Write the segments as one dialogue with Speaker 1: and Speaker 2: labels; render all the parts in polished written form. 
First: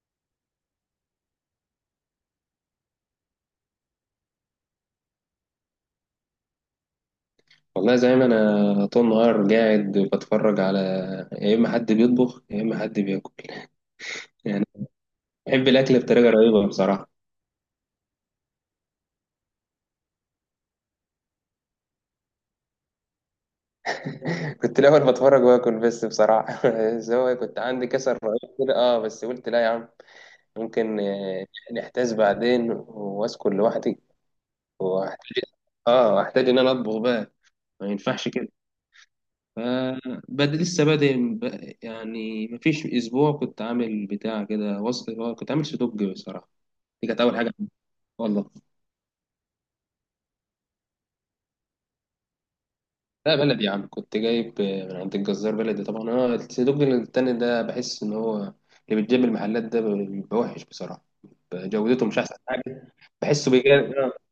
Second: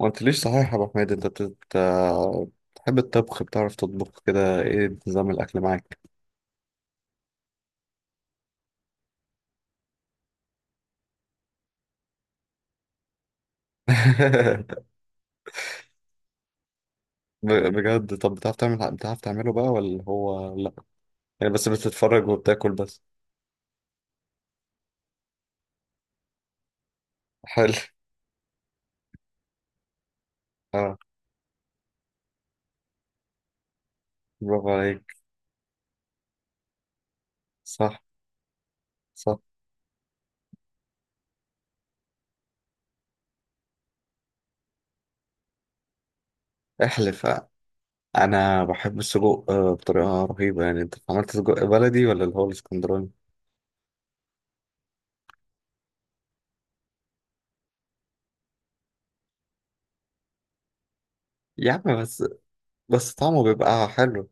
Speaker 1: ما قلتليش صحيح يا ابو حميد انت بتحب الطبخ، بتعرف تطبخ كده؟ ايه نظام الاكل معاك؟
Speaker 2: والله زي ما انا طول النهار قاعد بتفرج على، يا اما حد بيطبخ يا اما حد بياكل يعني بحب الاكل بطريقه رهيبه بصراحه.
Speaker 1: بجد؟ طب بتعرف تعمله بقى ولا هو لا يعني، بس بتتفرج وبتاكل بس؟
Speaker 2: كنت الاول بتفرج واكل بس بصراحه. بس هو كنت
Speaker 1: حلو.
Speaker 2: عندي كسر رهيب كده، اه بس قلت لا يا عم،
Speaker 1: اه،
Speaker 2: ممكن نحتاج بعدين واسكن لوحدي
Speaker 1: برافو عليك.
Speaker 2: واحتاج، اه احتاج ان انا اطبخ بقى، ما
Speaker 1: صح
Speaker 2: ينفعش كده.
Speaker 1: صح،
Speaker 2: فبد لسه بادئ مفيش اسبوع كنت عامل بتاع كده وصفه، كنت عامل سدوج بصراحه. دي كانت
Speaker 1: احلف.
Speaker 2: اول
Speaker 1: آه،
Speaker 2: حاجه. والله
Speaker 1: انا بحب السجق بطريقه رهيبه. يعني انت عملت سجق بلدي ولا اللي هو الاسكندراني؟
Speaker 2: لا، بلدي يا عم، كنت جايب من عند الجزار بلدي طبعا. انا الصندوق التاني ده بحس ان هو اللي بيتجاب المحلات ده بيبقى وحش بصراحه،
Speaker 1: يا عم
Speaker 2: جودته مش
Speaker 1: بس،
Speaker 2: احسن حاجه.
Speaker 1: بس طعمه
Speaker 2: بحسه بيجار
Speaker 1: بيبقى
Speaker 2: آه.
Speaker 1: حلو.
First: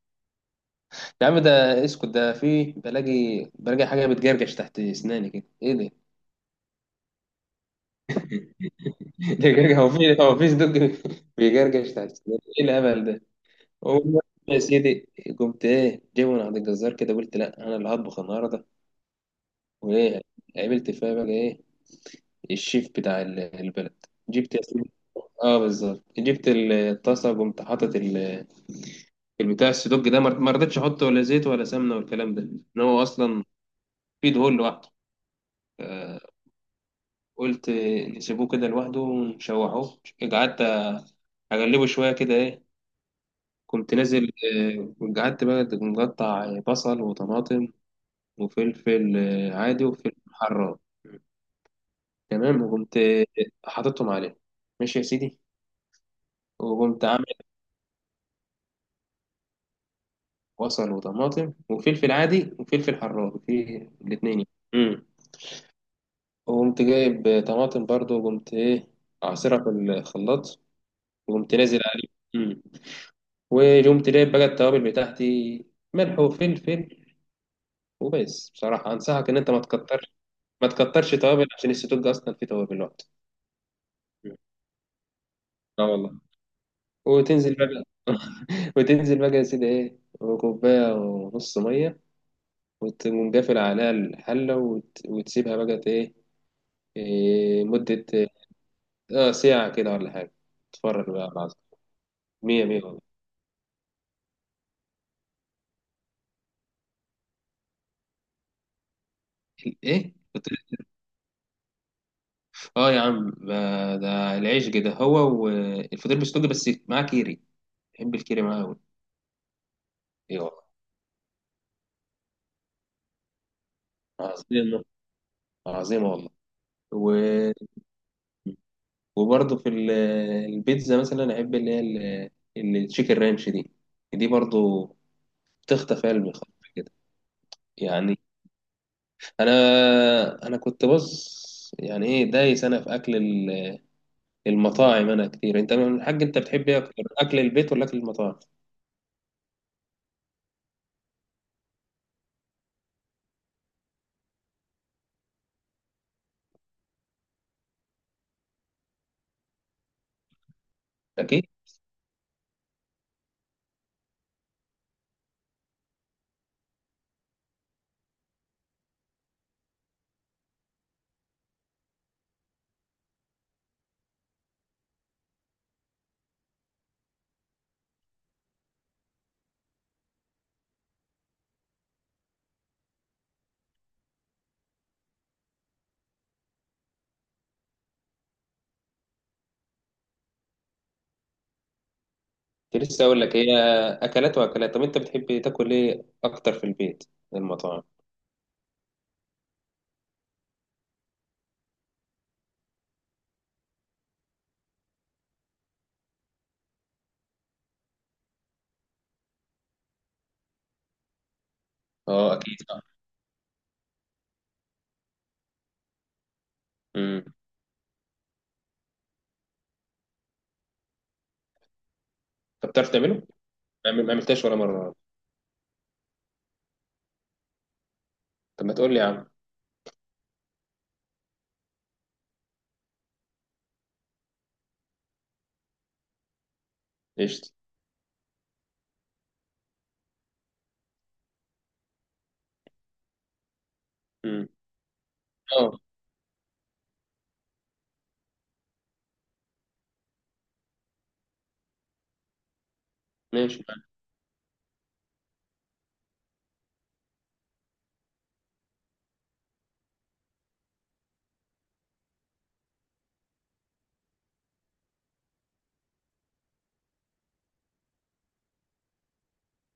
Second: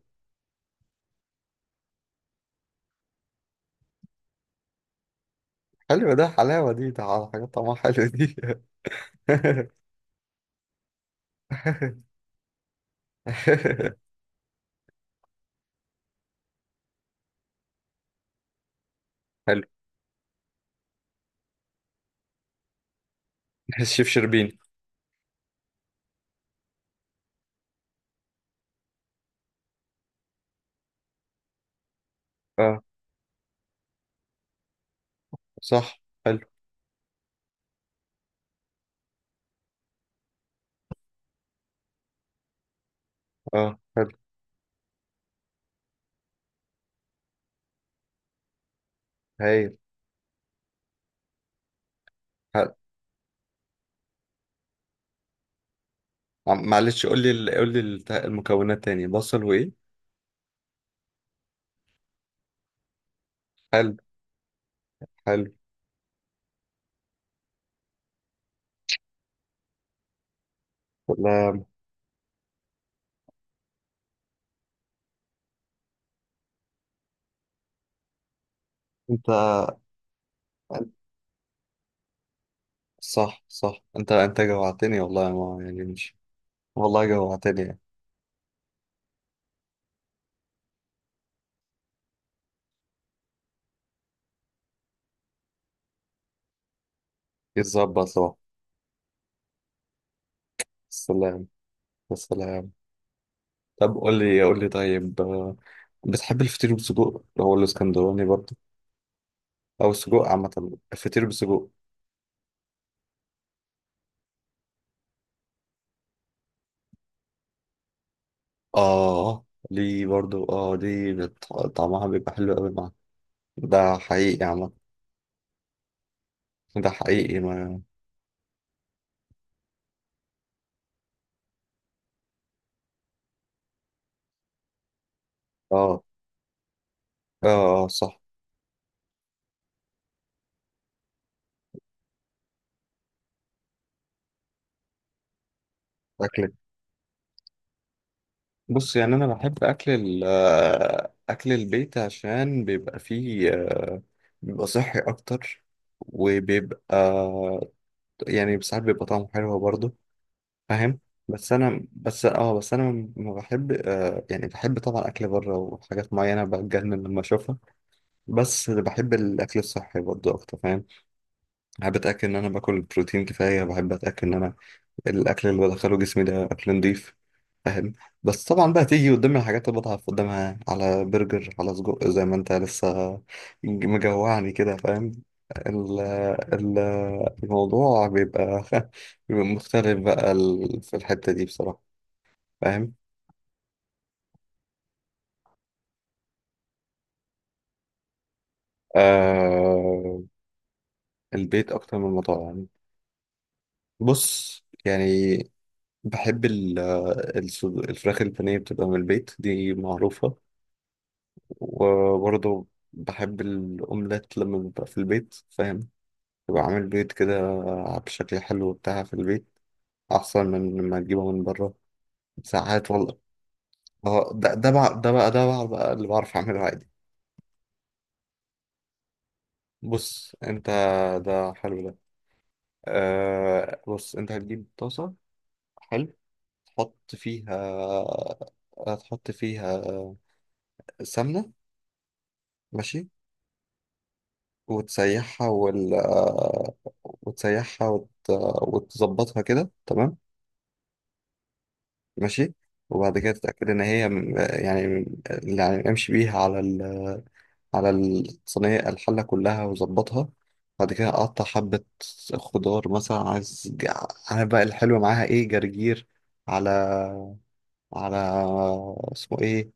Speaker 2: يا عم ده اسكت، ده في بلاقي، بلاقي حاجه بتجرجش تحت اسناني كده، ايه ده؟
Speaker 1: حلو ده، حلاوه دي، ده حاجات طعمها حلو دي.
Speaker 2: ده جرجع، هو في صندوق بيجرجش تحت اسناني، ايه الهبل ده؟ والله يا سيدي، قمت ايه جايبه من عند الجزار كده، قلت لا انا اللي هطبخ النهارده.
Speaker 1: حلو.
Speaker 2: وايه، عملت فيها بقى ايه، الشيف بتاع البلد.
Speaker 1: الشيف شربين.
Speaker 2: جبت، اه بالظبط، جبت الطاسه وقمت حاطط البتاع السدوج ده، ما رضيتش احط ولا زيت ولا سمنه والكلام ده، ان
Speaker 1: اه،
Speaker 2: هو اصلا في دهون لوحده.
Speaker 1: صح.
Speaker 2: آه،
Speaker 1: حلو.
Speaker 2: قلت نسيبوه كده لوحده ونشوحوه. قعدت اقلبه شويه كده ايه،
Speaker 1: اه،
Speaker 2: كنت
Speaker 1: حلو.
Speaker 2: نازل. قعدت بقى مقطع بصل وطماطم وفلفل
Speaker 1: هايل.
Speaker 2: عادي، وفلفل حراق. تمام
Speaker 1: حلو.
Speaker 2: وقمت حاططهم عليه، ماشي يا سيدي.
Speaker 1: عم-
Speaker 2: وقمت
Speaker 1: معلش قول لي ال- قول لي المكونات تاني، بصل وايه؟
Speaker 2: بصل وطماطم وفلفل عادي وفلفل حراق في
Speaker 1: حلو.
Speaker 2: الاتنين يعني. امم
Speaker 1: حلو.
Speaker 2: وقمت جايب طماطم برضو، وقمت ايه، عصيرها في الخلاط، وقمت
Speaker 1: والله.
Speaker 2: نازل عليه. امم وقمت جايب بقى التوابل بتاعتي، ملح وفلفل وبس. بصراحة
Speaker 1: انت.
Speaker 2: أنصحك إن أنت ما تكترش توابل، عشان السدوج أصلا فيه توابل لوحده.
Speaker 1: صح صح، انت
Speaker 2: مم.
Speaker 1: انت جوعتني والله، ما يعني
Speaker 2: اه
Speaker 1: مش،
Speaker 2: والله.
Speaker 1: والله
Speaker 2: وتنزل
Speaker 1: جوعتني يعني.
Speaker 2: بقى وتنزل بقى يا سيدي ايه، وكوباية ونص مية، وتقوم قافل عليها الحلة وتسيبها بقى ايه، مدة
Speaker 1: يتظبط لوحده.
Speaker 2: اه ساعة كده ولا حاجة، اتفرج بقى على
Speaker 1: السلام،
Speaker 2: العظمة. مية
Speaker 1: السلام.
Speaker 2: مية والله.
Speaker 1: طب قول لي، بتحب الفطير بالسجق، هو الاسكندراني برضه او
Speaker 2: ايه
Speaker 1: السجق
Speaker 2: فطير،
Speaker 1: عامة، الفطير بالسجق؟
Speaker 2: اه يا عم ده، ده العيش كده هو، والفطير بالسجق بس معاه كيري، بحب الكيري معاه قوي.
Speaker 1: اه، دي
Speaker 2: ايه
Speaker 1: برضه،
Speaker 2: والله،
Speaker 1: اه دي طعمها بيبقى حلو قوي. ده حقيقي يا عم.
Speaker 2: عظيمة، عظيمة والله.
Speaker 1: ده
Speaker 2: و...
Speaker 1: حقيقي ما.
Speaker 2: وبرضه في البيتزا مثلا، احب اللي هي التشيكن رانش دي، دي برضه
Speaker 1: اه،
Speaker 2: بتخطف قلبي خالص كده
Speaker 1: اه.
Speaker 2: يعني.
Speaker 1: صح.
Speaker 2: انا انا كنت بص يعني، ايه دايس انا في اكل المطاعم انا كتير. انت من الحاج، انت
Speaker 1: اكل،
Speaker 2: بتحب ايه اكتر، اكل البيت ولا اكل المطاعم؟
Speaker 1: بص يعني انا بحب اكل ال آه، اكل البيت، عشان بيبقى فيه، بيبقى صحي اكتر، وبيبقى يعني ساعات بيبقى طعمه حلو برضه. فاهم؟
Speaker 2: اكيد.
Speaker 1: بس انا ما بحب، يعني بحب طبعا اكل بره وحاجات معينه بتجنن لما اشوفها، بس بحب الاكل الصحي برضه اكتر. فاهم؟ بحب اتاكد ان انا باكل بروتين كفايه، بحب اتاكد ان انا الاكل اللي بدخله جسمي ده اكل نضيف. فاهم؟ بس طبعا بقى تيجي قدامي الحاجات اللي بضعف قدامها، على برجر، على سجق، زي ما انت لسه مجوعني كده. فاهم؟ ال- ال- الموضوع بيبقى، بيبقى مختلف بقى في الحتة دي بصراحة.
Speaker 2: كنت
Speaker 1: فاهم؟
Speaker 2: لسه اقول لك، هي اكلات واكلات. طب انت بتحب تاكل ايه اكتر، في البيت ولا المطاعم؟
Speaker 1: آه، البيت أكتر من المطاعم. بص يعني، بحب الفراخ البانيه بتبقى من البيت، دي معروفة.
Speaker 2: اه اكيد
Speaker 1: وبرضه
Speaker 2: صح.
Speaker 1: بحب الأومليت لما ببقى في البيت. فاهم؟ ببقى عامل بيض
Speaker 2: امم.
Speaker 1: كده بشكل حلو بتاع في البيت، أحسن من لما أجيبه من بره
Speaker 2: طب بتعرف
Speaker 1: ساعات
Speaker 2: تعمله؟
Speaker 1: والله.
Speaker 2: ما
Speaker 1: اه،
Speaker 2: عملتهاش
Speaker 1: ده
Speaker 2: ولا
Speaker 1: ده
Speaker 2: مره؟
Speaker 1: بقى، ده بقى اللي بعرف أعمله عادي.
Speaker 2: طب ما تقول لي يا عم.
Speaker 1: بص أنت، ده حلو ده. آه، بص أنت هتجيب طاسة. حلو. تحط
Speaker 2: قشطه.
Speaker 1: فيها، هتحط فيها سمنة. ماشي.
Speaker 2: امم.
Speaker 1: وتسيحها،
Speaker 2: اه
Speaker 1: وال... وتسيحها وت... وتظبطها كده تمام. ماشي. وبعد كده
Speaker 2: ماشي.
Speaker 1: تتأكد إن هي يعني امشي بيها على ال، على الصينية الحلة كلها وظبطها. بعد كده أقطع حبة خضار مثلا، عايز أنا بقى الحلو معاها إيه؟ جرجير، على، على، اسمه إيه،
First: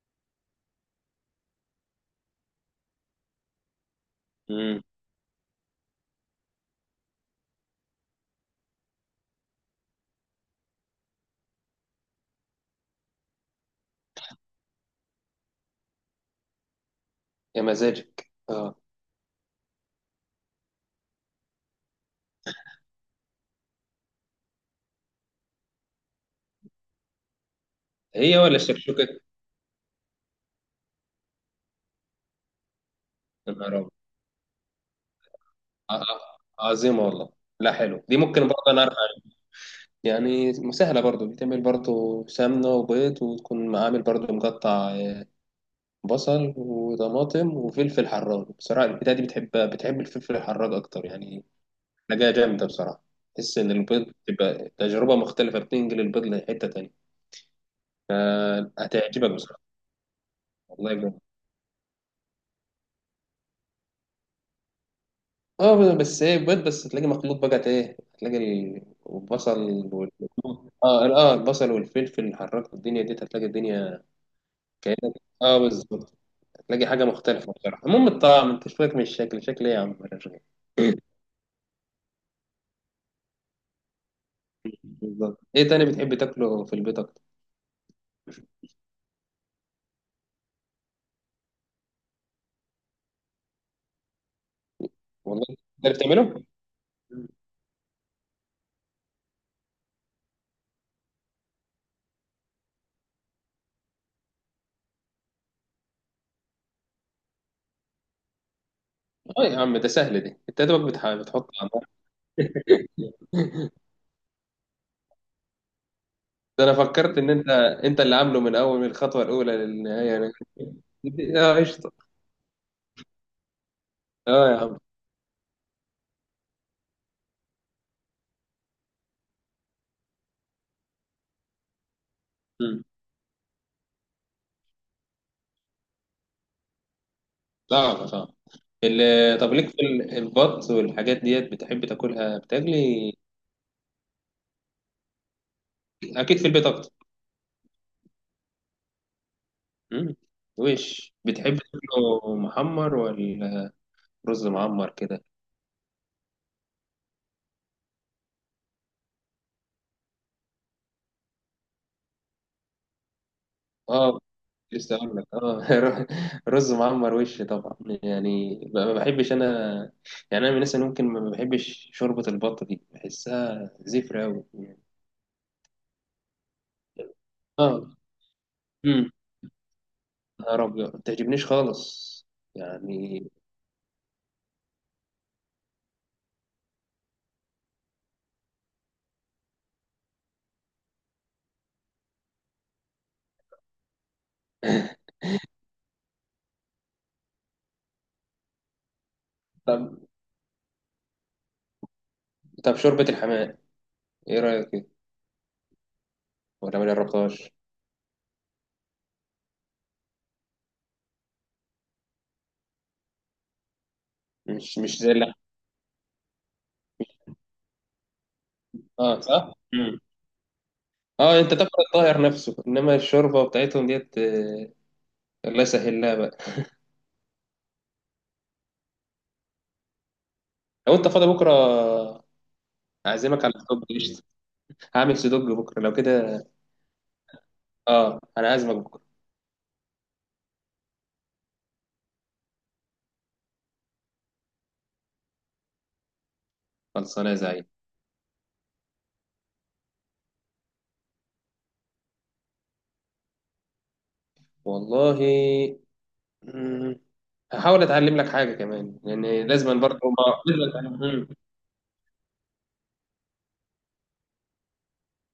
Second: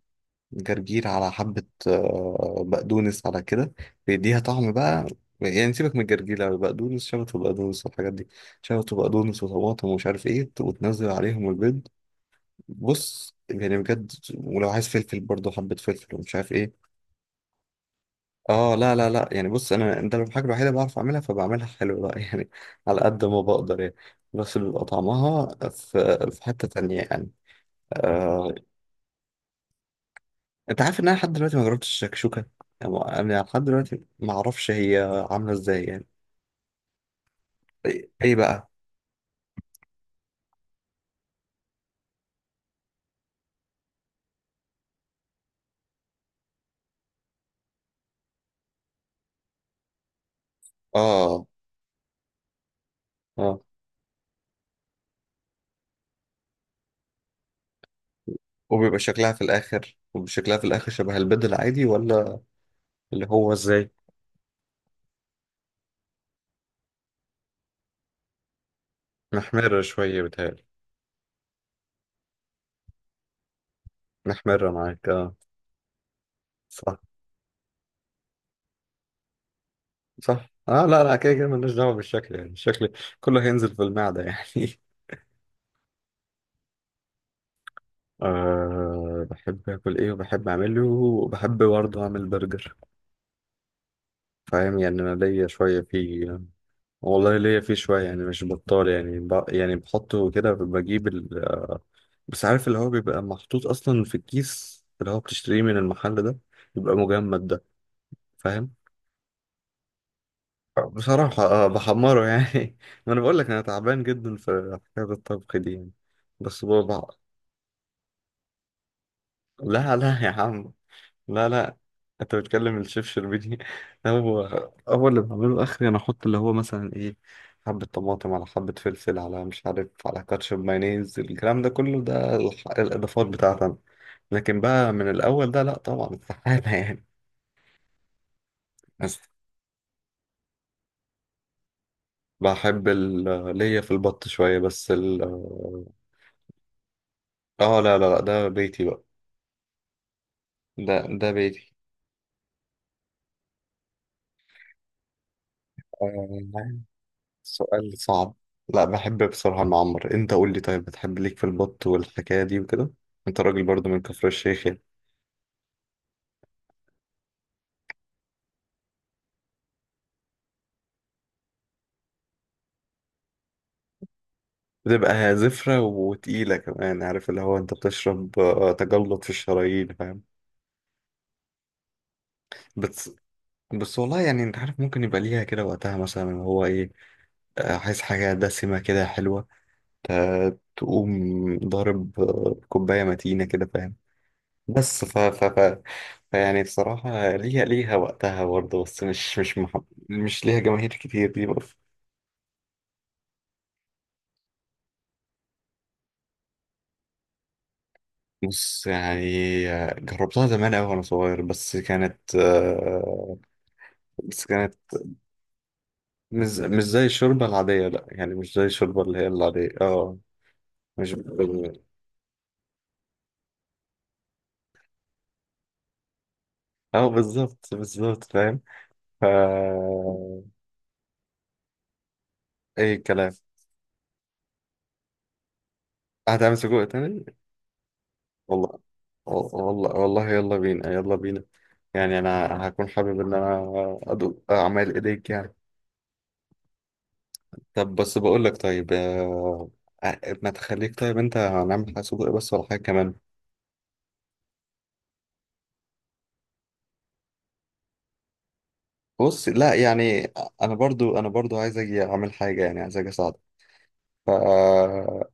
Speaker 1: جرجير، على حبة بقدونس، على كده بيديها طعم
Speaker 2: امم.
Speaker 1: بقى. يعني سيبك من الجرجير، لا بقدونس شبت وبقدونس والحاجات دي، شبت وبقدونس وطماطم ومش عارف إيه، وتنزل عليهم البيض. بص يعني بجد. ولو عايز فلفل برضه حبة فلفل، ومش عارف ايه.
Speaker 2: يا مزاجك
Speaker 1: اه
Speaker 2: اه.
Speaker 1: لا لا لا، يعني بص انا ده الحاجة الوحيدة اللي بعرف اعملها، فبعملها حلو بقى يعني، على قد ما بقدر يعني. بس بيبقى طعمها في حتة تانية يعني.
Speaker 2: هي
Speaker 1: آه.
Speaker 2: ولا الشكشوكه؟
Speaker 1: انت عارف ان انا لحد دلوقتي ما جربتش الشكشوكة؟ يعني انا
Speaker 2: يا
Speaker 1: لحد
Speaker 2: نهار أبيض.
Speaker 1: دلوقتي ما اعرفش هي عاملة ازاي
Speaker 2: آه،
Speaker 1: يعني.
Speaker 2: عظيمه والله. لا حلو،
Speaker 1: ايه؟
Speaker 2: دي
Speaker 1: إيه
Speaker 2: ممكن برضه
Speaker 1: بقى؟
Speaker 2: انا أعرف عنها. يعني سهلة، برضو بتعمل برضو سمنة وبيض، وتكون عامل برضو مقطع بصل وطماطم وفلفل حراج. بصراحة البتاعة دي بتحب الفلفل الحراج أكتر يعني،
Speaker 1: اه،
Speaker 2: حاجة جامدة بصراحة. تحس
Speaker 1: اه.
Speaker 2: إن البيض بتبقى تجربة مختلفة، بتنقل البيض لحتة تانية.
Speaker 1: وبيبقى
Speaker 2: هتعجبك
Speaker 1: شكلها في
Speaker 2: بصراحة،
Speaker 1: الاخر، وشكلها في الاخر
Speaker 2: والله
Speaker 1: شبه
Speaker 2: بجد.
Speaker 1: البيض العادي ولا؟ اللي هو ازاي؟
Speaker 2: اه بس ايه، بيض بس تلاقي مخلوط بقى ايه، هتلاقي البصل
Speaker 1: محمرة
Speaker 2: وال
Speaker 1: شوية بتهيألي.
Speaker 2: اه البصل والفلفل الحراج، الدنيا دي، هتلاقي الدنيا
Speaker 1: محمرة معاك،
Speaker 2: كأنك،
Speaker 1: اه.
Speaker 2: اه بالظبط، هتلاقي
Speaker 1: صح،
Speaker 2: حاجة مختلفة بصراحة. المهم الطعم، انت شوية من الشكل، شكل ايه يا عم!
Speaker 1: صح. اه لا لا، كده كده ملناش دعوه بالشكل، يعني الشكل كله هينزل في المعده يعني.
Speaker 2: بالظبط. ايه تاني بتحب تاكله في البيض؟
Speaker 1: أه، بحب اكل ايه، وبحب اعمله، وبحب برضه اعمل برجر. فاهم؟ يعني انا
Speaker 2: والله.
Speaker 1: ليا شويه
Speaker 2: تقدر
Speaker 1: فيه.
Speaker 2: تعمله؟
Speaker 1: والله ليا فيه شويه، يعني مش بطال يعني، ب... يعني بحطه كده، بجيب ال... بس عارف اللي هو بيبقى محطوط اصلا في الكيس، اللي هو بتشتريه من المحل ده، بيبقى مجمد ده. فاهم؟
Speaker 2: اه يا عم ده سهل دي، انت يا دوبك
Speaker 1: بصراحه
Speaker 2: بتحط
Speaker 1: اه،
Speaker 2: على النار.
Speaker 1: بحمره يعني. ما انا بقول لك انا تعبان جدا في حكايه الطبخ دي يعني. بس
Speaker 2: ده انا
Speaker 1: بابا.
Speaker 2: فكرت ان انت اللي عامله من اول، من الخطوه الاولى
Speaker 1: لا
Speaker 2: للنهايه
Speaker 1: لا يا
Speaker 2: يعني.
Speaker 1: عم، لا
Speaker 2: اه
Speaker 1: لا.
Speaker 2: قشطه.
Speaker 1: انت بتكلم الشيف شربيني. هو،
Speaker 2: اه يا عم.
Speaker 1: هو اللي بعمله اخري، انا احط اللي هو مثلا ايه، حبة طماطم، على حبة فلفل، على مش عارف، على كاتشب مايونيز، الكلام ده كله، ده
Speaker 2: مم.
Speaker 1: الاضافات بتاعتي انا. لكن بقى من الاول ده، لا طبعا، استحالة يعني.
Speaker 2: صعب.
Speaker 1: بس
Speaker 2: طب ليك في البط والحاجات ديت، بتحب تاكلها
Speaker 1: بحب
Speaker 2: بتاكلي؟
Speaker 1: ليا في البط شوية، بس ال،
Speaker 2: اكيد في البيت اكتر.
Speaker 1: اه لا لا لا، ده بيتي بقى.
Speaker 2: مم.
Speaker 1: ده
Speaker 2: وش
Speaker 1: ده
Speaker 2: بتحب
Speaker 1: بيتي.
Speaker 2: تاكله محمر، ولا رز معمر كده؟
Speaker 1: آه، سؤال صعب. لا بحب بصراحة المعمر. انت قول لي طيب، بتحب ليك في البط والحكاية دي وكده؟ انت راجل برضو من
Speaker 2: اه
Speaker 1: كفر الشيخ يعني.
Speaker 2: لسه اقول لك اه. رز معمر وش طبعا، يعني ما بحبش انا. يعني انا من الناس اللي ممكن ما بحبش شوربه البط دي، بحسها زفره قوي يعني.
Speaker 1: بتبقى زفرة وتقيلة كمان، عارف اللي هو، انت
Speaker 2: اه.
Speaker 1: بتشرب
Speaker 2: امم.
Speaker 1: تجلط في الشرايين. فاهم؟
Speaker 2: نهار ابيض، ما بتعجبنيش خالص
Speaker 1: بس،
Speaker 2: يعني.
Speaker 1: بس والله يعني، انت عارف ممكن يبقى ليها كده وقتها مثلا، اللي هو ايه، عايز حاجة دسمة كده حلوة، تقوم ضارب، كوباية متينة كده. فاهم؟ بس ف ف ف فيعني بصراحة، ليها، ليها وقتها برضه، بس مش مش مح...
Speaker 2: طب،
Speaker 1: مش ليها جماهير كتير دي برضه.
Speaker 2: طب شوربه الحمام ايه رايك فيها؟ ولا ما جربتهاش؟
Speaker 1: بص يعني، جربتها زمان أوي وأنا صغير، بس كانت بس كانت،
Speaker 2: مش مش زي اللحم.
Speaker 1: مش مش زي الشوربة العادية، لأ يعني، مش زي الشوربة اللي
Speaker 2: اه
Speaker 1: هي
Speaker 2: صح.
Speaker 1: العادية
Speaker 2: امم.
Speaker 1: اه. مش
Speaker 2: اه انت تاكل
Speaker 1: بال...
Speaker 2: الطاهر نفسه، انما الشوربه بتاعتهم ديت الله يسهل لها بقى.
Speaker 1: اه بالظبط، بالظبط. فاهم؟ ف،
Speaker 2: لو انت فاضي بكره،
Speaker 1: أي كلام.
Speaker 2: اعزمك على الطب، هعمل سدوج بكرة لو كده.
Speaker 1: هتعمل سجق تاني؟
Speaker 2: اه انا عازمك
Speaker 1: والله،
Speaker 2: بكرة.
Speaker 1: والله والله، يلا بينا يلا بينا. يعني انا هكون حابب ان انا ادوق اعمال ايديك يعني.
Speaker 2: خلصانة يا زعيم.
Speaker 1: طب بس بقول لك، ما تخليك طيب، انت هنعمل حاجه سجق بس ولا حاجه كمان؟
Speaker 2: والله. مم، هحاول اتعلم لك حاجة كمان، لان
Speaker 1: بص لا
Speaker 2: لازم برضه،
Speaker 1: يعني،
Speaker 2: ما لازم
Speaker 1: انا
Speaker 2: اتعلم.
Speaker 1: برضو انا برضو عايز اجي اعمل حاجه، يعني عايز اجي اساعدك. ف آه،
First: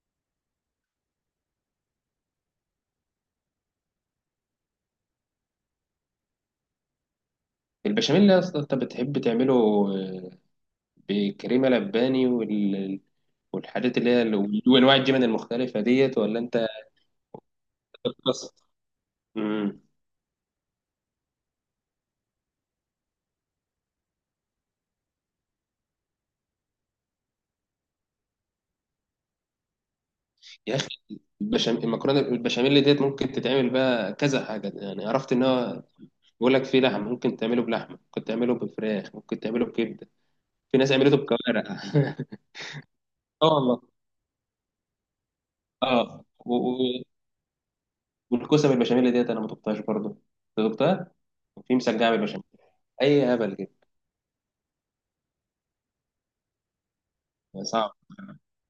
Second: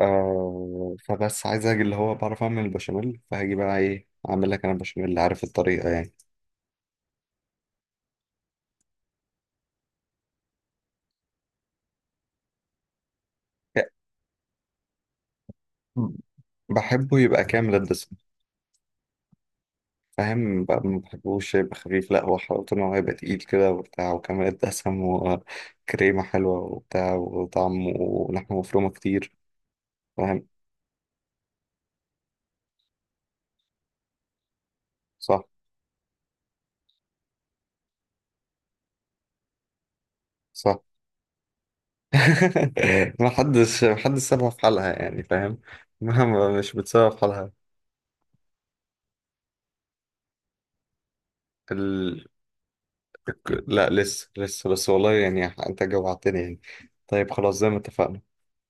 Speaker 1: آه، فبس عايز اجي اللي هو بعرف اعمل البشاميل، فهاجي بقى ايه اعمل لك انا البشاميل اللي عارف الطريقه يعني.
Speaker 2: البشاميل يا اسطى، انت بتحب تعمله آه، بكريمة لباني والحاجات اللي هي وانواع الجبن المختلفة ديت، ولا انت
Speaker 1: بحبه يبقى كامل الدسم.
Speaker 2: بتقصد؟ مم.
Speaker 1: فاهم بقى؟ ما بحبوش يبقى خفيف، لا، هو حلاوته ان هو يبقى تقيل كده وبتاع، وكمان الدسم وكريمة حلوة وبتاع وطعم ولحمة مفرومة كتير. فاهم؟
Speaker 2: يا اخي البشاميل المكرونة، البشاميل ديت ممكن تتعمل بقى كذا حاجة يعني، عرفت
Speaker 1: صح،
Speaker 2: ان هو بيقول لك فيه لحم، ممكن تعمله بلحمة، ممكن تعمله بفراخ، ممكن تعمله بكبدة، في
Speaker 1: صح.
Speaker 2: ناس عملته بكوارع.
Speaker 1: ما
Speaker 2: اه والله.
Speaker 1: حدش، ما حدش سابها في حالها يعني. فاهم؟
Speaker 2: اه و-
Speaker 1: مهما مش
Speaker 2: و-
Speaker 1: بتسابها في حالها.
Speaker 2: والكوسه بالبشاميل ديت انا ما دقتهاش برضه، أنت دقتها؟ وفي مسجعه
Speaker 1: ال...
Speaker 2: بالبشاميل، اي هبل كده.
Speaker 1: لا لسه لسه، بس والله يعني، انت جوعتني يعني. طيب خلاص زي ما
Speaker 2: صعب.
Speaker 1: اتفقنا،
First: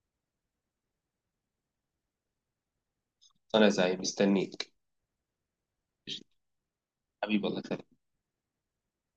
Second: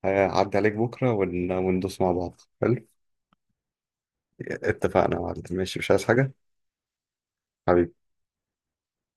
Speaker 1: هعدي عليك بكرة ون... وندوس مع بعض. حلو.
Speaker 2: انا زي مستنيك.
Speaker 1: اتفقنا يا معلم، ماشي، مش عايز حاجة.
Speaker 2: حبيبي والله.
Speaker 1: حبيبي.